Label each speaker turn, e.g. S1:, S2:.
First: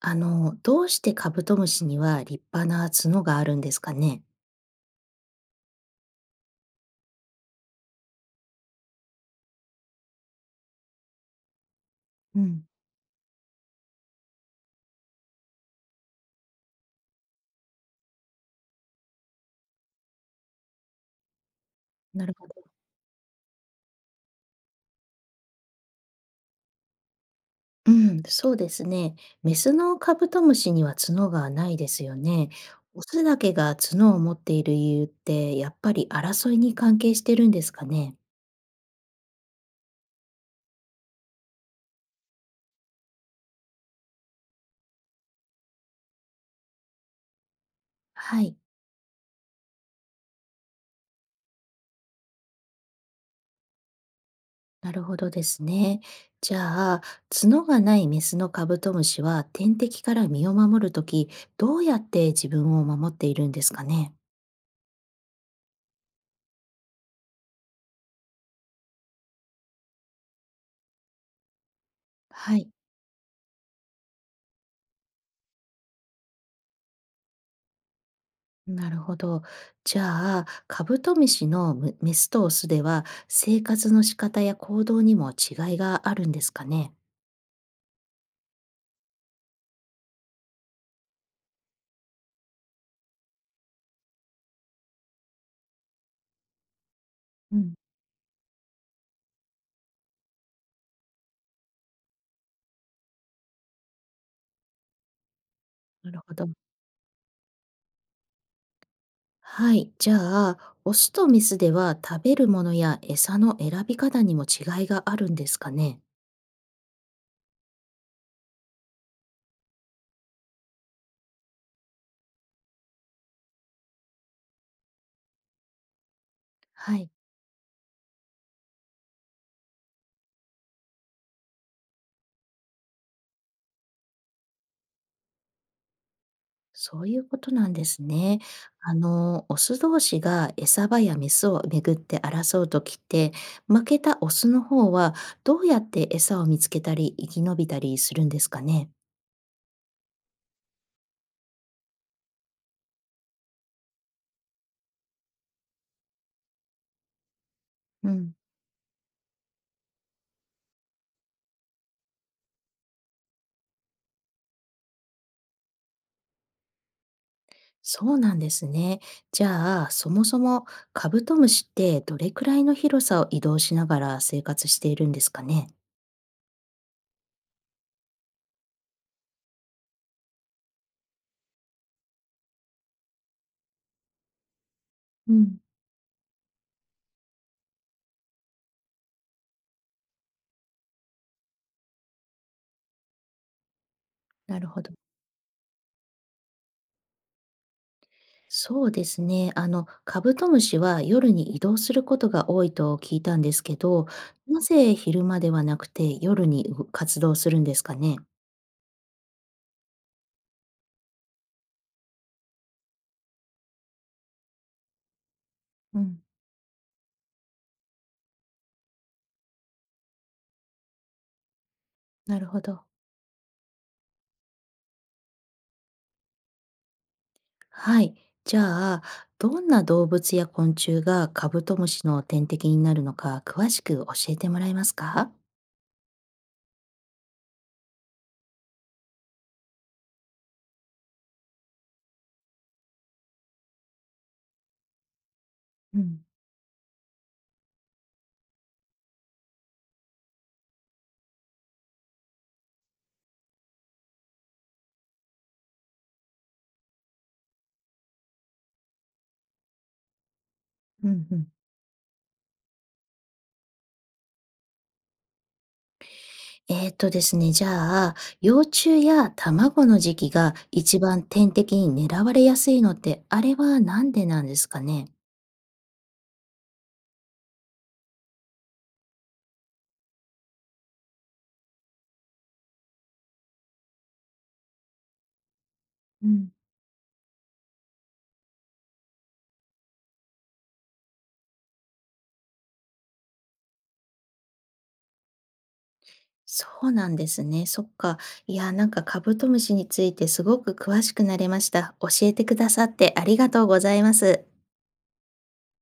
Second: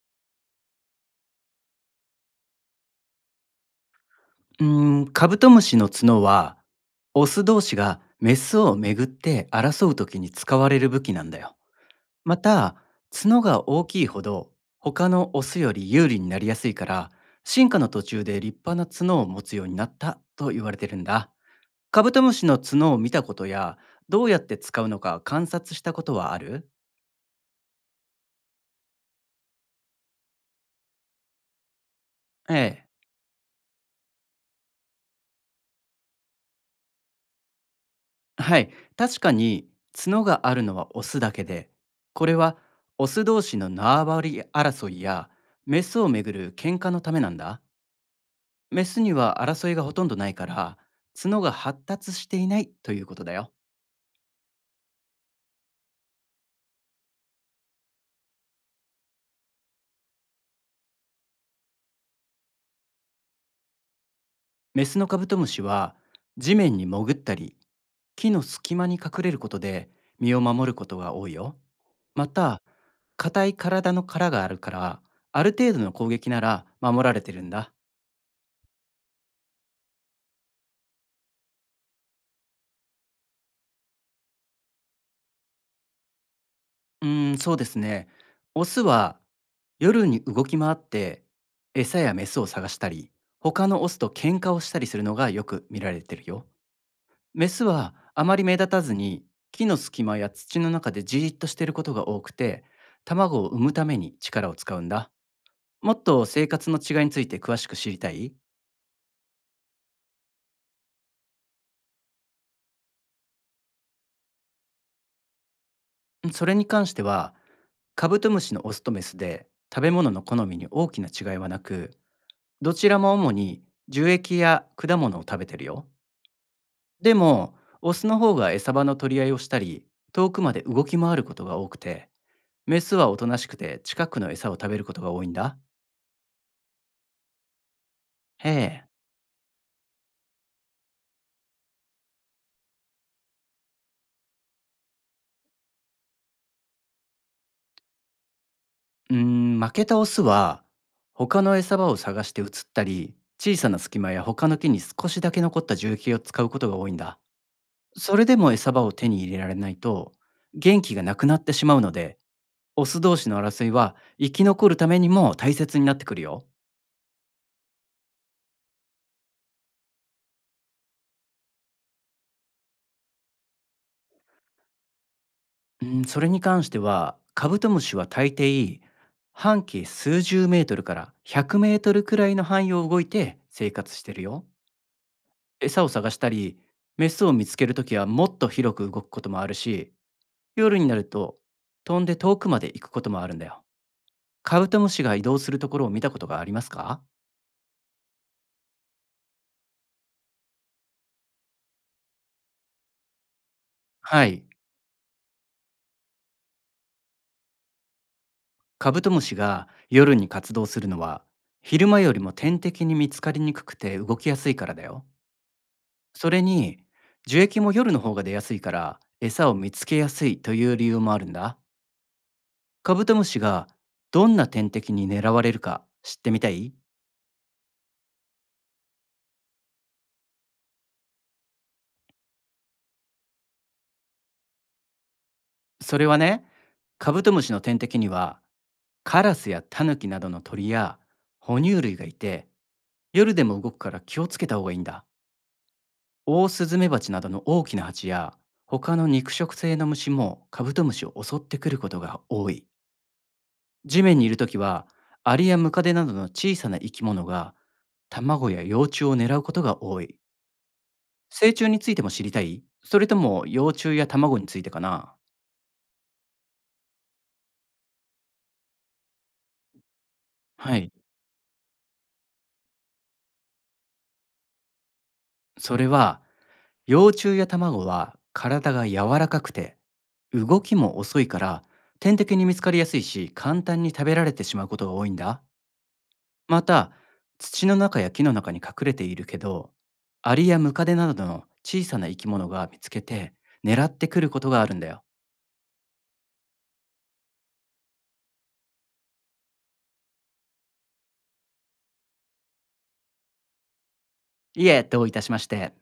S1: どうしてカブトムシには立派な角があるんですかね？
S2: カブトムシの角は、オス同士がメスをめぐって争う時に使われる武器なんだよ。ま
S1: うん、
S2: た、角が大きいほど他のオスより有利になりやすいから、進化の途中で立派な角を持つようになったと言われてるんだ。カブト
S1: な
S2: ム
S1: る
S2: シ
S1: ほ
S2: の
S1: ど。
S2: 角を見たことや、どうやって使うのか観察したことはある。
S1: うん、そうですね。メスのカブトムシには角がないですよね。
S2: ええ。
S1: オスだけが角を持っている理由って、やっぱり争いに関係してるんですかね？
S2: はい、確かに角があるのはオスだけで、これはオス同士の縄張り争いやメスをめぐる喧嘩のためなんだ。
S1: はい、
S2: メスには争いがほとんどないから、角が発達していないということだよ。
S1: なるほどですね。じゃあ、角がないメスのカブトムシは天敵から身を守るとき、どうやって自分を守っているんですかね？
S2: メスのカブトムシは地面に潜ったり、木の隙間に隠れることで身を守ることが多いよ。ま
S1: は
S2: た、
S1: い。
S2: 硬い体の殻があるから、ある程度の攻撃なら守られてるんだ。
S1: なるほど。じゃあ、カブトムシのむメスとオスでは、生活の仕方や行動にも違いがあるんですかね。
S2: そうですね。オスは夜に動き回って餌やメスを探したり、他のオスと喧嘩をしたりするのがよく見られてるよ。メ
S1: う
S2: ス
S1: ん、
S2: はあまり目立たずに木の隙間や土の中でじーっとしていることが多くて、卵を産むために力を使うんだ。もっ
S1: なる
S2: と
S1: ほ
S2: 生
S1: ど。
S2: 活の違いについて詳しく知りたい。
S1: はい。じゃあ、オスとメスでは食べるものや餌の選び方にも違いがあるんですかね。
S2: それに関しては、カブトムシのオスとメスで食べ物の好みに大きな違いはなく、どちらも主に樹液や果物を食べてるよ。
S1: はい。
S2: でも、オスの方が餌場の取り合いをしたり、遠くまで動き回ることが多くて、メスはおとなしくて近くの餌を食べることが多いんだ。
S1: そういうことなんですね。
S2: へえ。
S1: オス同士が餌場やメスをめぐって争うときって、負けたオスの方はどうやって餌を見つけたり生き延びたりするんですかね。
S2: うー負けたオスは、他の餌場を探して移ったり、小さな隙間や他の木に少しだけ残った重機を使うことが多いんだ。
S1: う
S2: それ
S1: ん、
S2: でも餌場を手に入れられないと、元気がなくなってしまうので、オス同士の争いは生き残るためにも大切になってくるよ。
S1: そうなんですね。じゃあ、そもそもカブトムシってどれくらいの広さを移動しながら生活しているんですかね？
S2: うん、それに関しては、カブトムシは大抵、半径数十メートルから100メートルくらいの範囲を動いて生活してるよ。
S1: うん、
S2: 餌を探したり、メスを見つけるときはもっと広く動くこともあるし、夜になると飛んで遠くまで行くこともあるんだよ。
S1: な
S2: カブ
S1: る
S2: ト
S1: ほ
S2: ム
S1: ど。
S2: シが移動するところを見たことがありますか？
S1: そうですね。カブトムシは夜に移動することが多いと聞いたんですけど、
S2: はい。
S1: なぜ昼間ではなくて夜にう活動するんですかね？
S2: カブトムシが夜に活動するのは、昼間よりも天敵に見つかりにくくて動きやすいからだよ。
S1: うん、
S2: それに、樹液も夜の方が出やすいから、餌を見つけやすいという理由もあるんだ。
S1: なるほど。
S2: カブトムシがどんな天敵に狙われるか知ってみたい。
S1: はい。じゃあ、どんな動物や昆虫がカブトムシの天敵になるのか詳しく教えてもらえますか？
S2: それはね、カブトムシの天敵には、カラスやタヌキなどの鳥や哺乳類がいて、夜でも動くから気をつけた方がいいんだ。
S1: うん。
S2: オオスズメバチなどの大きな蜂や、他の肉食性の虫もカブトムシを襲ってくることが多い。地面にいるときは、アリやムカデなどの小さな生き物が卵や幼虫を狙うことが多い。
S1: うんうん。
S2: 成虫についても知りたい。それとも幼虫や卵についてかな？
S1: えっとですね、じゃあ、幼虫や卵の時期が
S2: はい。
S1: 一番天敵に狙われやすいのって、あれはなんでなんですかね？
S2: それは、幼虫や卵は体が柔らかくて、動きも遅いから、天敵に見つかりやすいし、簡単に食べられてしまうことが多いんだ。
S1: うん、
S2: また、土の中や木の中に隠れているけど、アリやムカデなどの小さな生き物が見つけて、狙ってくることがあるんだよ。
S1: そうなんですね。そっか。いや、なんかカブトムシについてすごく詳しくなれました。教えてくださってありがとうございます。
S2: いえ、どういたしまして。